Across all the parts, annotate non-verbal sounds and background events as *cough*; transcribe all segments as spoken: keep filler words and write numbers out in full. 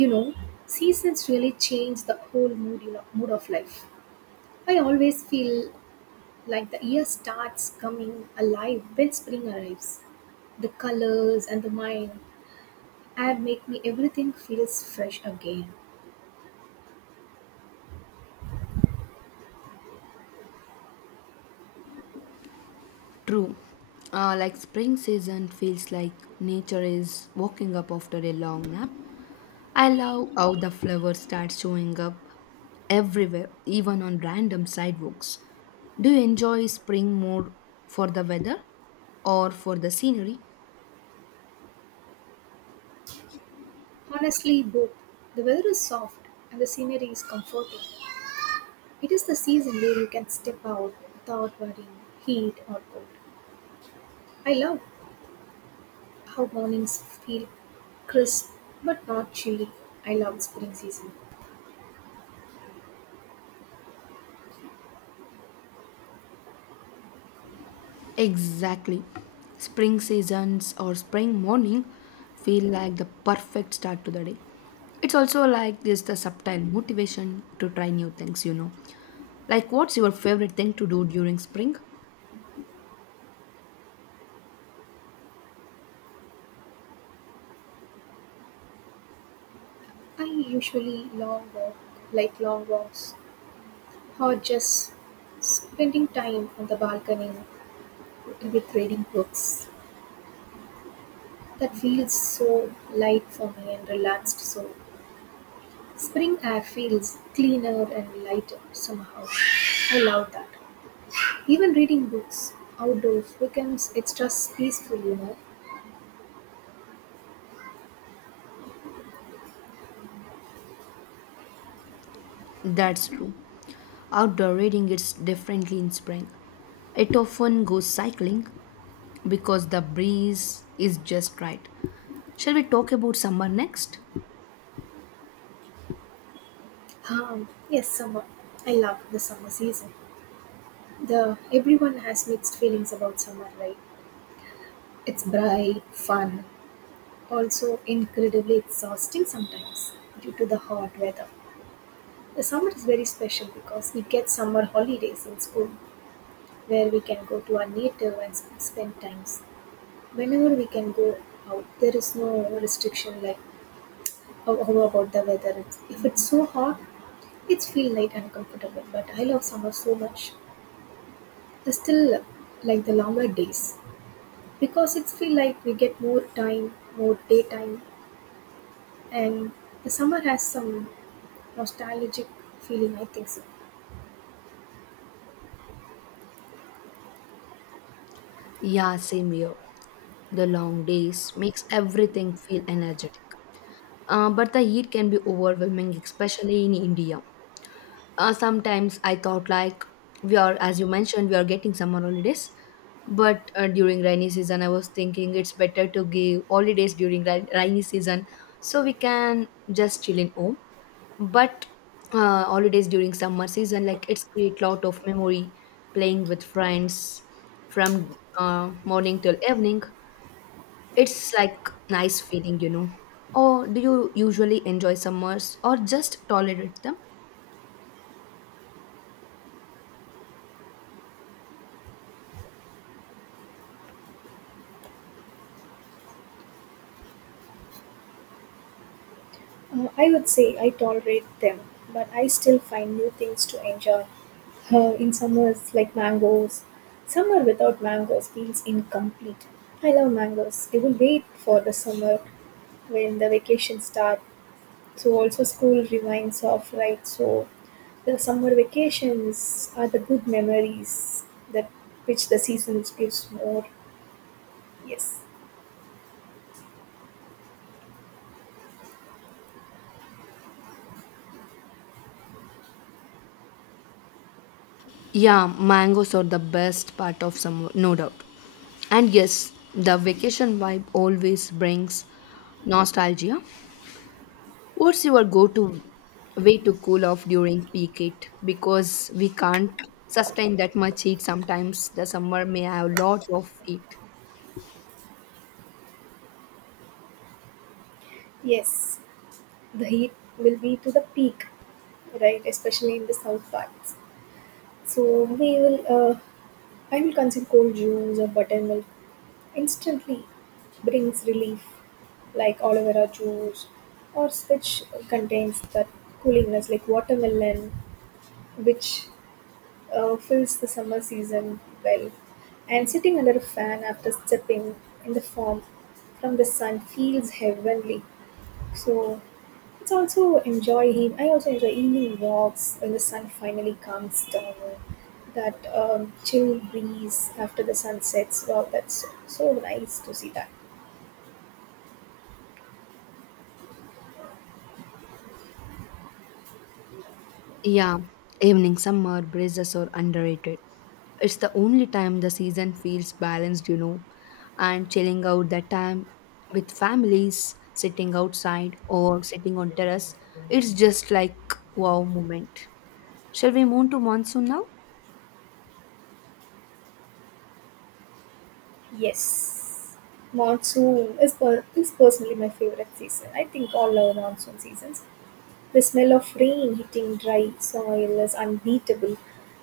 you know Seasons really change the whole mood you know mood of life. I always feel like the year starts coming alive when spring arrives. The colors and the mind add make me everything feels fresh again. True. Uh, like spring season feels like nature is waking up after a long nap. I love how the flowers start showing up everywhere, even on random sidewalks. Do you enjoy spring more for the weather or for the scenery? Honestly both. The weather is soft and the scenery is comforting. It is the season where you can step out without worrying heat or cold. I love how mornings feel crisp but not chilly. I love the spring season. Exactly. Spring seasons or spring morning feel like the perfect start to the day. It's also like this the subtle motivation to try new things, you know. Like, what's your favorite thing to do during spring? I usually long walk, like long walks, or just spending time on the balcony with reading books. That feels so light for me and relaxed. So spring air feels cleaner and lighter somehow. I love that. Even reading books outdoors becomes extra peaceful, you know. That's true. Outdoor reading is differently in spring. It often goes cycling because the breeze is just right. Shall we talk about summer next? Um, yes, summer. I love the summer season. The everyone has mixed feelings about summer, right? It's bright, fun, also incredibly exhausting sometimes due to the hot weather. The summer is very special because we get summer holidays in school where we can go to our native and sp- spend times. Whenever we can go out, there is no restriction like how, how about the weather. It's, if it's so hot, it's feel light and comfortable. But I love summer so much. I still like the longer days because it's feel like we get more time, more daytime, and the summer has some nostalgic feeling, I think so. Yeah, same here. The long days makes everything feel energetic. Uh, but the heat can be overwhelming, especially in India. Uh, sometimes I thought like we are, as you mentioned, we are getting summer holidays, but uh, during rainy season, I was thinking it's better to give holidays during ra- rainy season so we can just chill in home. But uh, holidays during summer season, like it's create lot of memory playing with friends from uh, morning till evening. It's like nice feeling, you know. Or do you usually enjoy summers or just tolerate them? Uh, I would say I tolerate them, but I still find new things to enjoy. Uh, in summers, like mangoes, summer without mangoes feels incomplete. I love mangoes. I will wait for the summer when the vacation starts. So also school reminds of right. So the summer vacations are the good memories that which the season gives more. Yes, Yeah, mangoes are the best part of summer, no doubt. And yes, the vacation vibe always brings nostalgia. What's your go to way to cool off during peak heat? Because we can't sustain that much heat sometimes. The summer may have lots of heat. yes, the heat will be to the peak right? Especially in the south parts. So we will, uh, I will consume cold juice or buttermilk. Instantly brings relief, like aloe vera juice, or which contains that coolingness, like watermelon, which uh, fills the summer season well. And sitting under a fan after stepping in the form from the sun feels heavenly. So it's also enjoy him. I also enjoy evening walks when the sun finally comes down. That um, chill breeze after the sun sets. Wow, that's so, so nice to see that. Yeah, evening, summer, breezes are underrated. It's the only time the season feels balanced, you know, and chilling out that time with families, sitting outside or sitting on terrace, it's just like wow moment. Shall we move to monsoon now? Yes, monsoon is per- is personally my favorite season. I think all love monsoon seasons. The smell of rain hitting dry soil is unbeatable.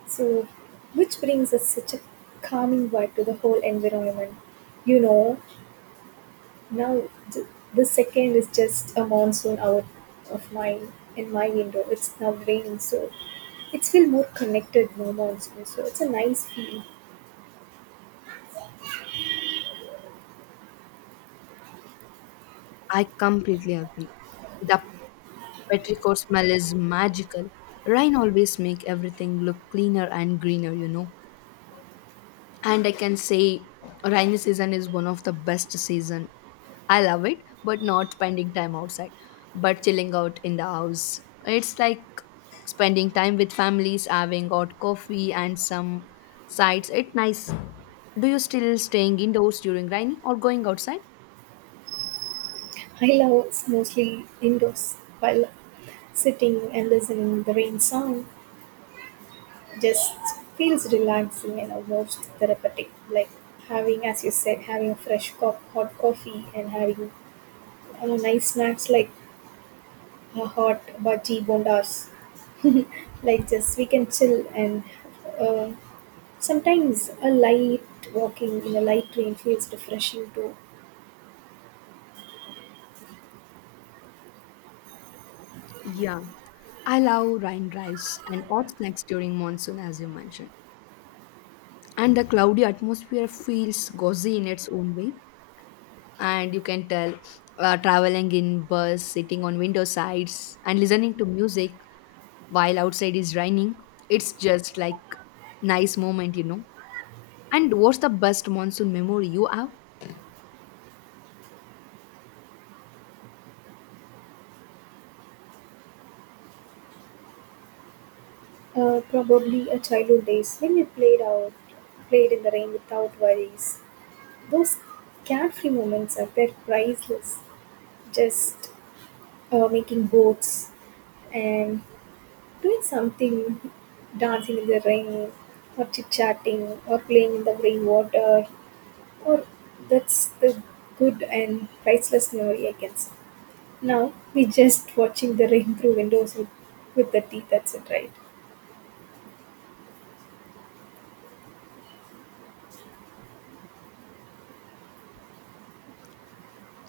So, which brings us such a calming vibe to the whole environment. You know, now, th- the second is just a monsoon out of mine in my window. It's now raining, so it's feel more connected. No monsoon, so it's a nice feeling. I completely agree. The petrichor smell is magical. Rain always make everything look cleaner and greener, you know. And I can say rainy season is one of the best season. I love it, but not spending time outside, but chilling out in the house. It's like spending time with families having hot coffee and some sides, it's nice. Do you still staying indoors during rainy or going outside? I love it's mostly indoors while sitting and listening the rain sound. Just feels relaxing and almost therapeutic. Like having, as you said, having a fresh cup, hot coffee, and having uh, nice snacks like uh, hot bhaji bondas. Like just we can chill and uh, sometimes a light walking in a light rain feels refreshing too. Yeah, I love rain drives and hot snacks during monsoon, as you mentioned. And the cloudy atmosphere feels cozy in its own way. And you can tell, uh, traveling in bus sitting on window sides and listening to music while outside is raining, it's just like nice moment, you know. And what's the best monsoon memory you have? Uh, probably a childhood days when we played out, played in the rain without worries. Those carefree moments are they're priceless. Just uh, making boats and doing something, dancing in the rain, or chit chatting, or playing in the rain water, or that's the good and priceless memory I can say. Now we just watching the rain through windows with, with the tea, that's it, right?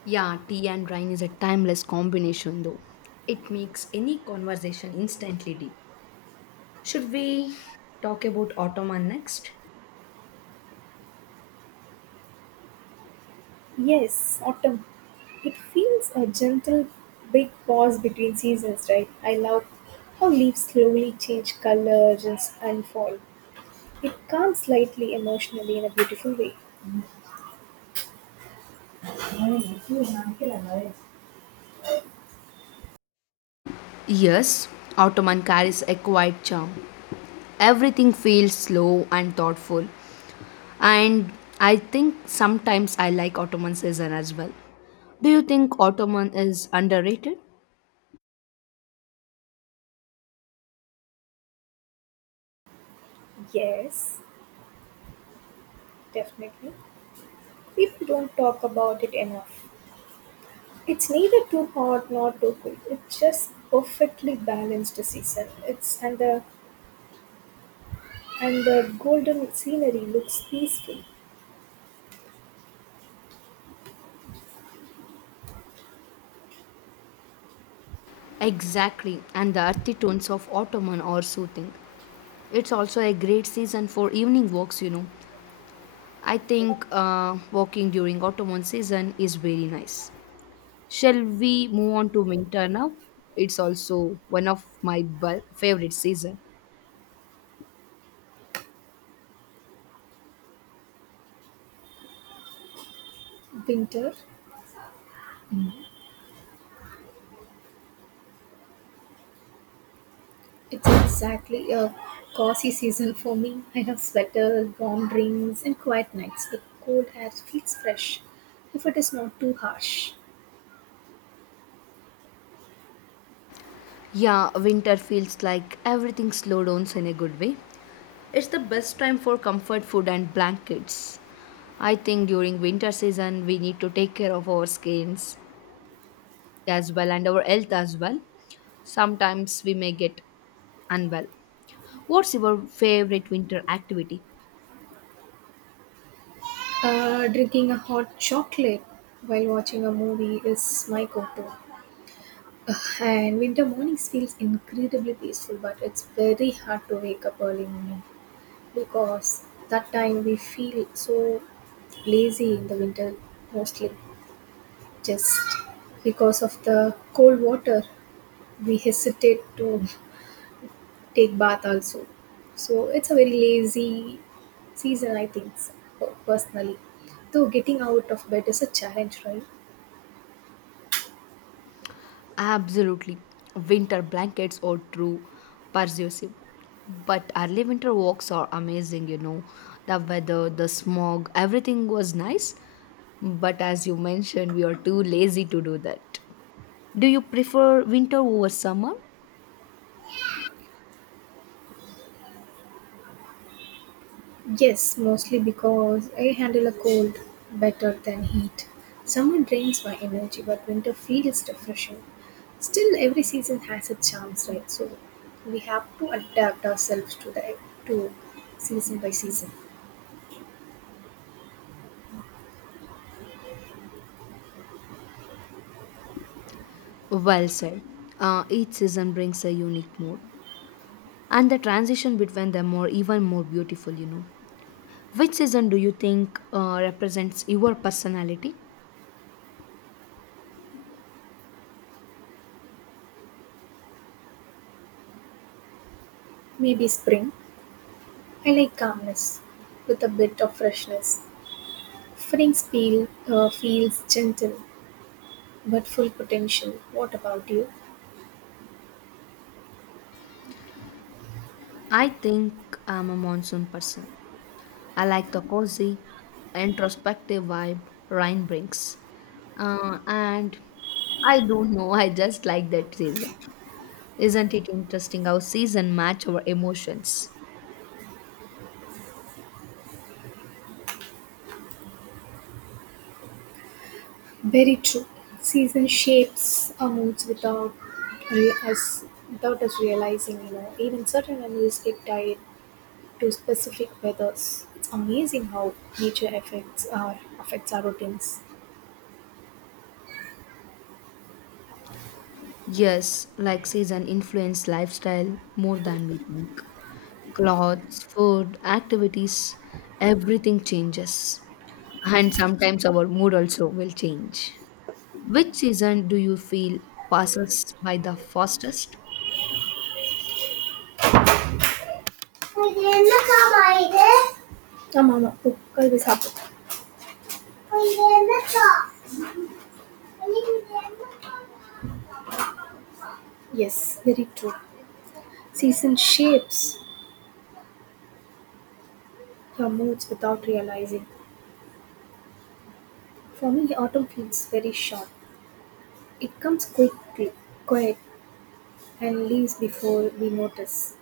Yeah, tea and rain is a timeless combination, though. It makes any conversation instantly deep. Should we talk about ottoman next? Yes, autumn. It feels a gentle big pause between seasons, right? I love how leaves slowly change colors and, s- and fall. It calms slightly emotionally in a beautiful way. Yes, Ottoman carries a quiet charm. Everything feels slow and thoughtful, and I think sometimes I like Ottoman season as well. Do you think Ottoman is underrated? Yes, definitely. People don't talk about it enough. It's neither too hot nor too cold. It's just perfectly balanced season. It's and the and the golden scenery looks peaceful. Exactly, and the earthy tones of Ottoman are soothing. It's also a great season for evening walks, you know. I think uh, walking during Ottoman season is very nice. Shall we move on to winter now? It's also one of my bu- favorite season. Winter, it's exactly a cozy season for me. I have sweaters, warm drinks, and quiet nights. The cold air feels fresh if it is not too harsh. Yeah, winter feels like everything slow downs in a good way. It's the best time for comfort food and blankets. I think during winter season we need to take care of our skins as well and our health as well. Sometimes we may get unwell. What's your favorite winter activity? Uh, drinking a hot chocolate while watching a movie is my go to. And winter mornings feels incredibly peaceful, but it's very hard to wake up early morning because that time we feel so lazy in the winter mostly. Just because of the cold water, we hesitate to take bath also. So it's a very lazy season, I think, so, personally. Though getting out of bed is a challenge, right? Absolutely. Winter blankets are true persuasive. But early winter walks are amazing, you know. The weather, the smog, everything was nice. But as you mentioned, we are too lazy to do that. Do you prefer winter over summer? Yes, mostly because I handle a cold better than heat. Summer drains my energy, but winter feels refreshing. Still, every season has its charms, right? So we have to adapt ourselves to the to season by season. Well said. Uh, each season brings a unique mood, and the transition between them are even more beautiful, you know. Which season do you think uh, represents your personality? Maybe spring. I like calmness with a bit of freshness. Spring feel, uh, feels gentle but full potential. What about you? I think I'm a monsoon person. I like the cozy, introspective vibe rain brings. Uh, and I don't know, *laughs* I just like that season. Isn't it interesting how season match our emotions? Very true. Season shapes our moods without re- us without us realizing. You know, even certain animals get tied to specific weathers. It's amazing how nature affects our affects our routines. Yes, like season influence lifestyle more than we think. Clothes, food, activities, everything changes. And sometimes our mood also will change. Which season do you feel passes by the fastest? இது என்னக்கா இது ஆமா ஆமா பூக்கள் சாப்பிட்டு இது என்னக்கா. Yes, very true. Season shapes your moods without realizing. For me, autumn feels very short. It comes quickly, quiet, and leaves before we notice.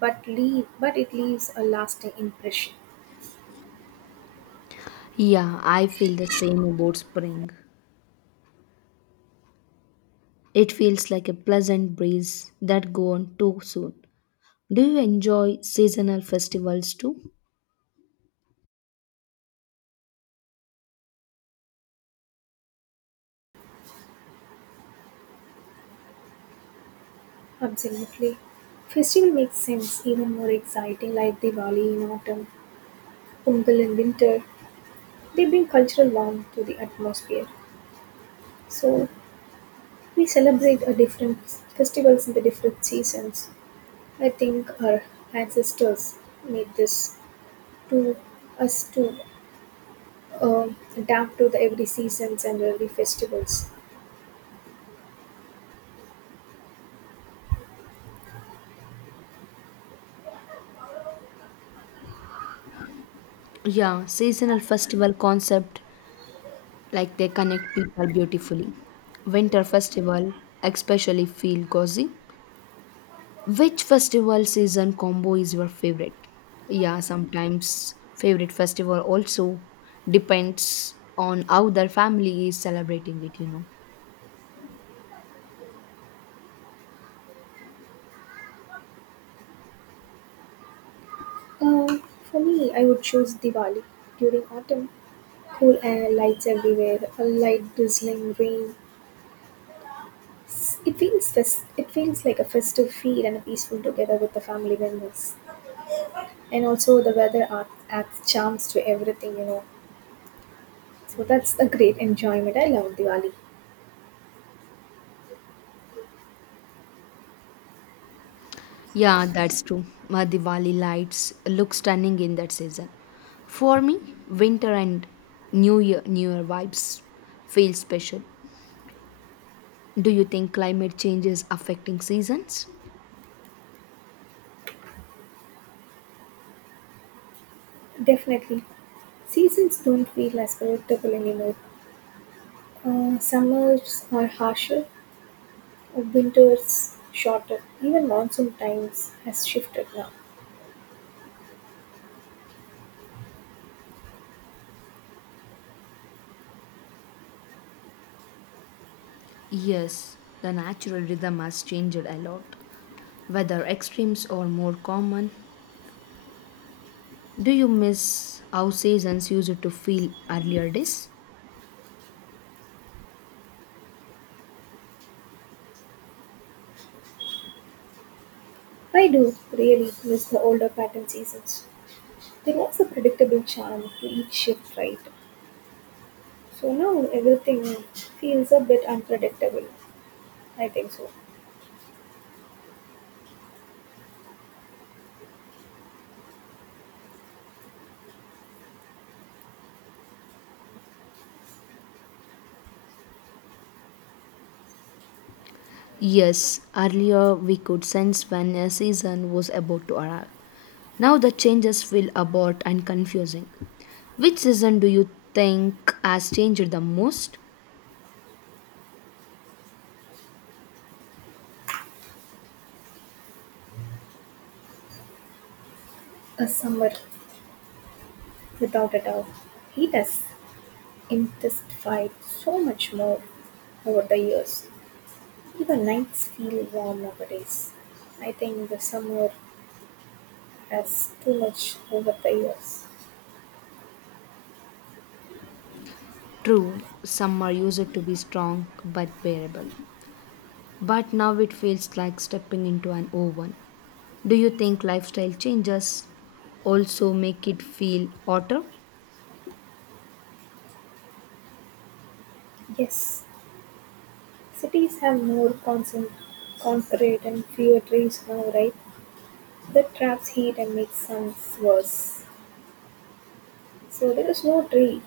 But leave, but it leaves a lasting impression. Yeah, I feel the same about spring. It feels like a pleasant breeze that go on too soon. Do you enjoy seasonal festivals too? Absolutely. Festival makes sense even more exciting, like Diwali in autumn, Pongal in winter. They bring cultural warmth to the atmosphere. So we celebrate a different festivals in the different seasons. I think our ancestors made this to us to uh, adapt to the every seasons and every festivals. Yeah, seasonal festival concept, like they connect people beautifully. Winter festival especially feel cozy. Which festival season combo is your favorite? Yeah, sometimes favorite festival also depends on how their family is celebrating it, you know. Uh, for me, I would choose Diwali during autumn. Cool air, lights everywhere, a light drizzling rain. It feels fes- it feels like a festive feel and a peaceful together with the family members. And also the weather adds, adds charms to everything, you know. So that's a great enjoyment. I love Diwali. Yeah, that's true. Uh, Diwali lights look stunning in that season. For me, winter and New Year New Year vibes feel special. Do you think climate change is affecting seasons? Definitely. Seasons don't feel as predictable anymore. Uh, summers are harsher, winters shorter, even monsoon times has shifted now. Yes, the natural rhythm has changed a lot, whether extremes are more common. Do you miss how seasons used to feel earlier days? I do really miss the older pattern seasons. There was a predictable charm to each shift, right? So now everything feels a bit unpredictable. I think so. Yes, earlier we could sense when a season was about to arrive. Now the changes feel abrupt and confusing. Which season do you think has changed the most? A summer, without a doubt. Heat us. Intensified so much more over the years. Even nights feel warm nowadays. I think the summer has too much over the years. True, summer used to be strong but bearable. But now it feels like stepping into an oven. Do you think lifestyle changes also make it feel hotter? Yes, cities have more concent- concrete and fewer trees now, right? That traps heat and makes suns worse. So there is no tree.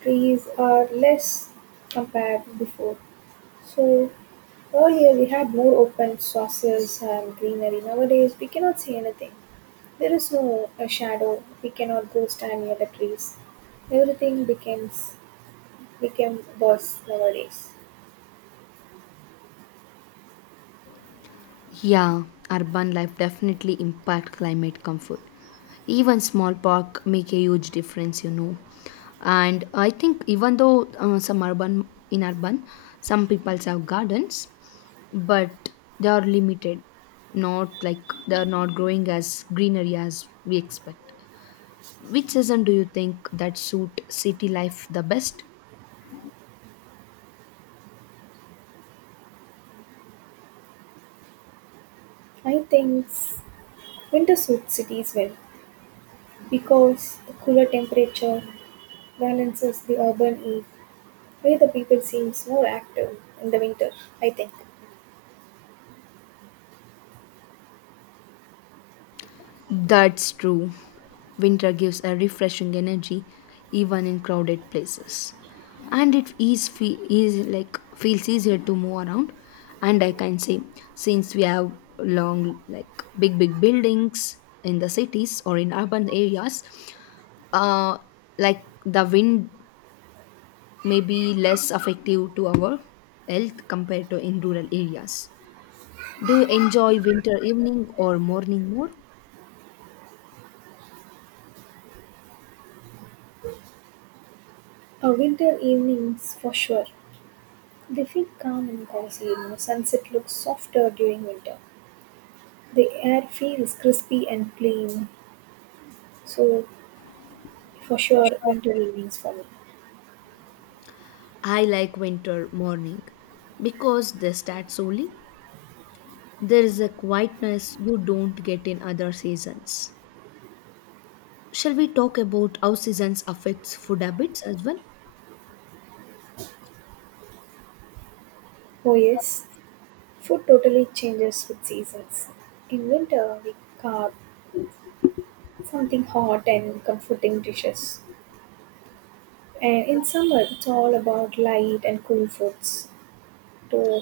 Trees are less compared before. So earlier we had more open sources and greenery. Nowadays we cannot see anything. There is no a shadow. We cannot go stand near the trees. Everything becomes became worse nowadays. Yeah, urban life definitely impact climate comfort. Even small park make a huge difference, you know. And I think even though uh, some urban in urban, some people have gardens, but they are limited. Not like they are not growing as greenery as we expect. Which season do you think that suit city life the best? I think winter suits cities well because the cooler temperature balances the urban eve where the people seems more active in the winter, I think. That's true. Winter gives a refreshing energy even in crowded places. And it is, fe- is like feels easier to move around. And I can say since we have long like big big buildings in the cities or in urban areas, uh like the wind may be less effective to our health compared to in rural areas. Do you enjoy winter evening or morning more? A winter evenings for sure. They feel calm and cozy, you know. Sunset looks softer during winter. The air feels crispy and clean. So for sure, winter evenings for me. I like winter morning because they start slowly. There is a quietness you don't get in other seasons. Shall we talk about how seasons affects food habits as well? Oh, yes, food totally changes with seasons. In winter, we carve something hot and comforting dishes. And in summer, it's all about light and cool foods to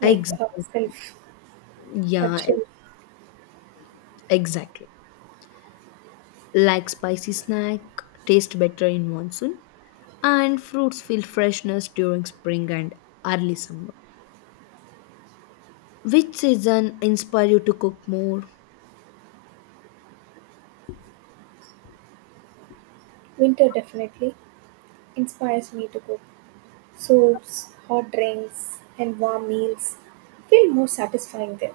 make Exactly. ourselves a Yeah, chill. ex- exactly. Like spicy snack taste better in monsoon and fruits feel freshness during spring and early summer. Which season inspire you to cook more? Winter definitely inspires me to cook soups, hot drinks, and warm meals. Feel more satisfying there.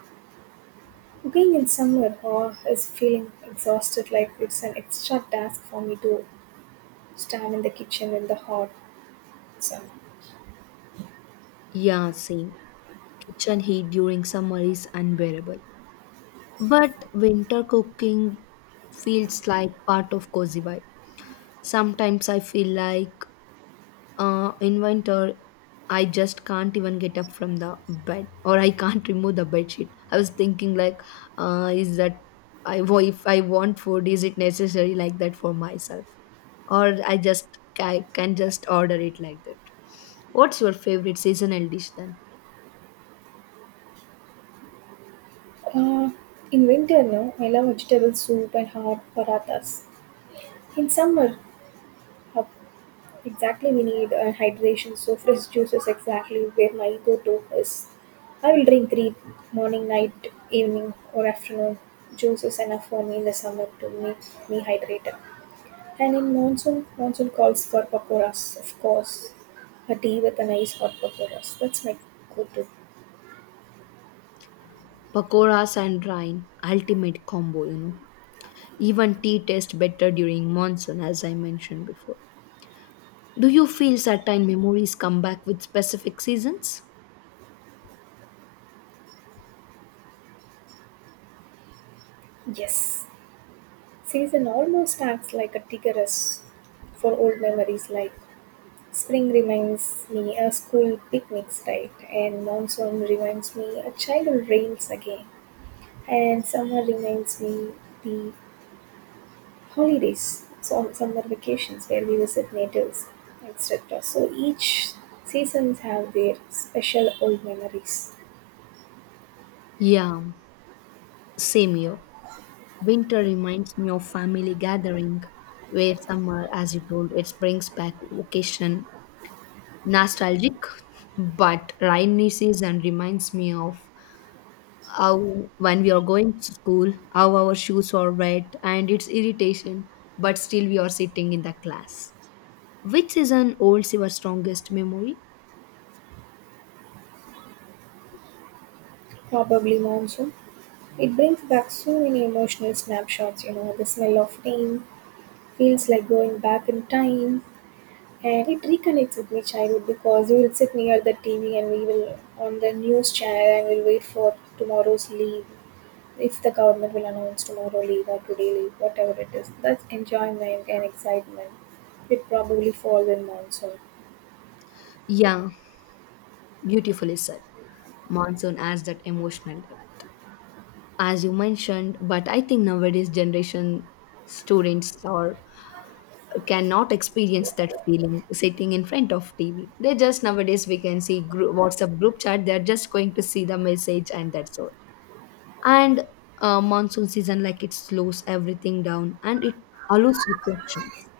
Cooking in summer oh, is feeling exhausted like it's an extra task for me to stand in the kitchen in the hot sun. Yeah, same. Kitchen heat during summer is unbearable. But winter cooking feels like part of cozy vibe. Sometimes I feel like uh, in winter I just can't even get up from the bed or I can't *laughs* remove the bed sheet. I was thinking like, uh, is that I wa- if I want food, is it necessary like that for myself, or I just I can just order it like that? What's your favorite seasonal dish then? Uh, in winter, no, I love vegetable soup and hot parathas. In summer, how exactly we need uh, hydration, so fresh juice is exactly where my go-to is. I will drink three morning, night, evening, or afternoon. Juice is enough for me in the summer to make me hydrated. And in monsoon, monsoon calls for pakoras, of course. A tea with a nice hot pakoras. That's my go-to. Pakoras and rain, ultimate combo, you know. Even tea tastes better during monsoon, as I mentioned before. Do you feel certain memories come back with specific seasons? Yes. Season almost acts like a triggeress for old memories like spring reminds me a school picnics right and monsoon reminds me a childhood rains again and summer reminds me the holidays so summer vacations where we visit natives etc so each seasons have their special old memories Yeah, same here. Winter reminds me of family gathering, where summer, as you told, it brings back vacation, nostalgic, but rainy season reminds me of how when we are going to school how our shoes are wet and it's irritation, but still we are sitting in the class, which is an old your strongest memory. probably monsoon it brings back so many emotional snapshots you know the smell of rain feels like going back in time and it reconnects with my childhood because we will sit near the T V and we will on the news channel and we'll wait for tomorrow's leave if the government will announce tomorrow leave or today leave whatever it is that's enjoyment and excitement it probably falls in monsoon Yeah, beautifully said. Monsoon has that emotional depth, as you mentioned, but I think nowadays generation students or cannot experience that feeling sitting in front of tv. They just nowadays we can see group, whatsapp group chat, they're just going to see the message and that's all. And uh, monsoon season like it slows everything down and it allows reflections.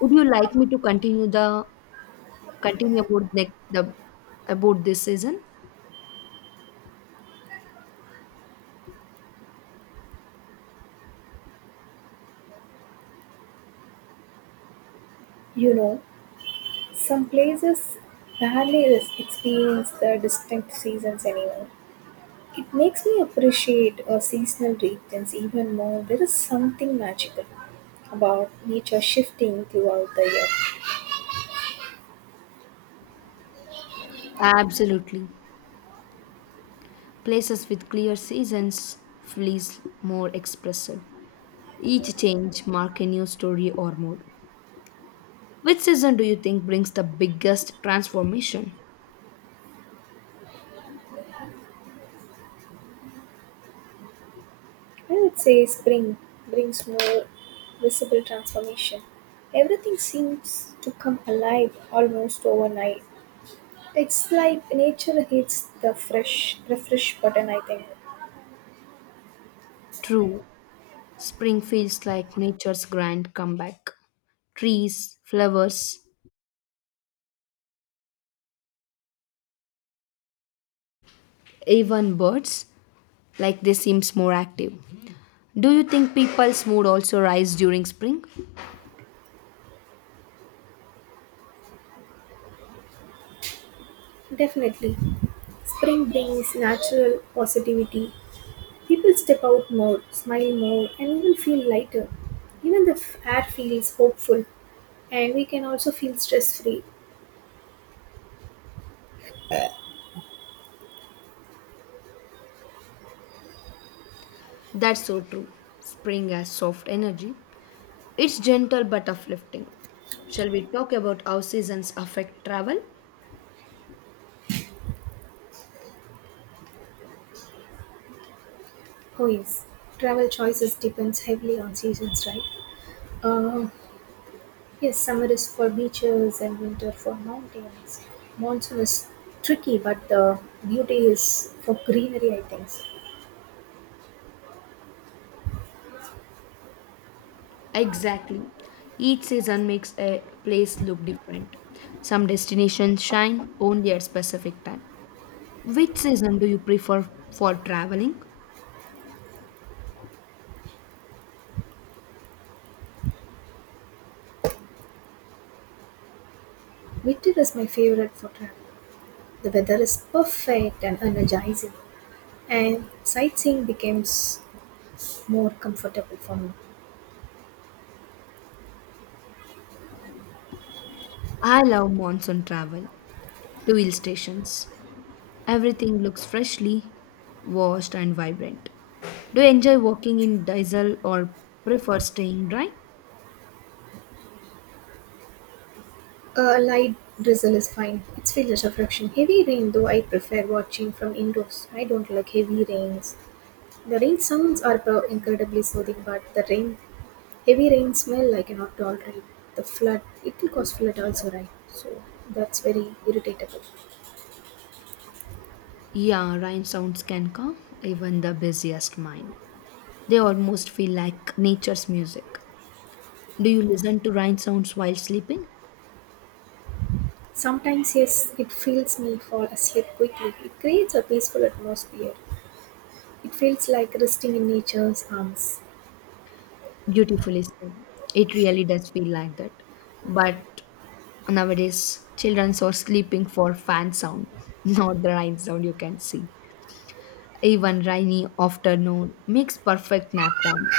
Would you like me to continue the continue about the, the about this season? you know some places rarely is- experience the distinct seasons anymore. It makes me appreciate uh, seasonal regions even more. There is something magical about nature shifting throughout the year. Absolutely, places with clear seasons feels more expressive. Each change mark a new story or mood. Which season do you think brings the biggest transformation? I would say spring brings more visible transformation. Everything seems to come alive almost overnight. It's like nature hits the fresh refresh button, I think. True, spring feels like nature's grand comeback. Trees, flowers, even birds, like they seems more active. Do you think people's mood also rise during spring? Definitely. Spring brings natural positivity. People step out more, smile more, and even feel lighter. Even the f- air feels hopeful, and we can also feel stress free. That's so true. Spring has soft energy, it's gentle but uplifting. Shall we talk about how seasons affect travel? Oh, yes, travel choices depends heavily on seasons, right? Uh, yes, summer is for beaches and winter for mountains. Monsoon is tricky, but the beauty is for greenery, I think. Exactly, each season makes a place look different. Some destinations shine only at specific time. Which season do you prefer for traveling? Winter is my favorite for travel. The weather is perfect and energizing, and sightseeing becomes more comfortable for me. I love monsoon travel. Fuel stations. Everything looks freshly washed and vibrant. Do you enjoy walking in diesel or prefer staying dry? A light drizzle is fine. It's feel as heavy rain, though, I prefer watching from indoors. I don't like heavy rains. The rain sounds are pro- incredibly soothing, but the rain, heavy rain smell I cannot tolerate. The flood, it will cause flood also, right? So that's very irritatable. Yeah, rain sounds can calm even the busiest mind. They almost feel like nature's music. Do you listen to rain sounds while sleeping? Sometimes, yes, it feels me fall asleep quickly. It creates a peaceful atmosphere. It feels like resting in nature's arms. Beautifully said. It really does feel like that. But nowadays, children are sleeping for fan sound, *laughs* not the rain sound you can see. Even rainy afternoon makes perfect nap time.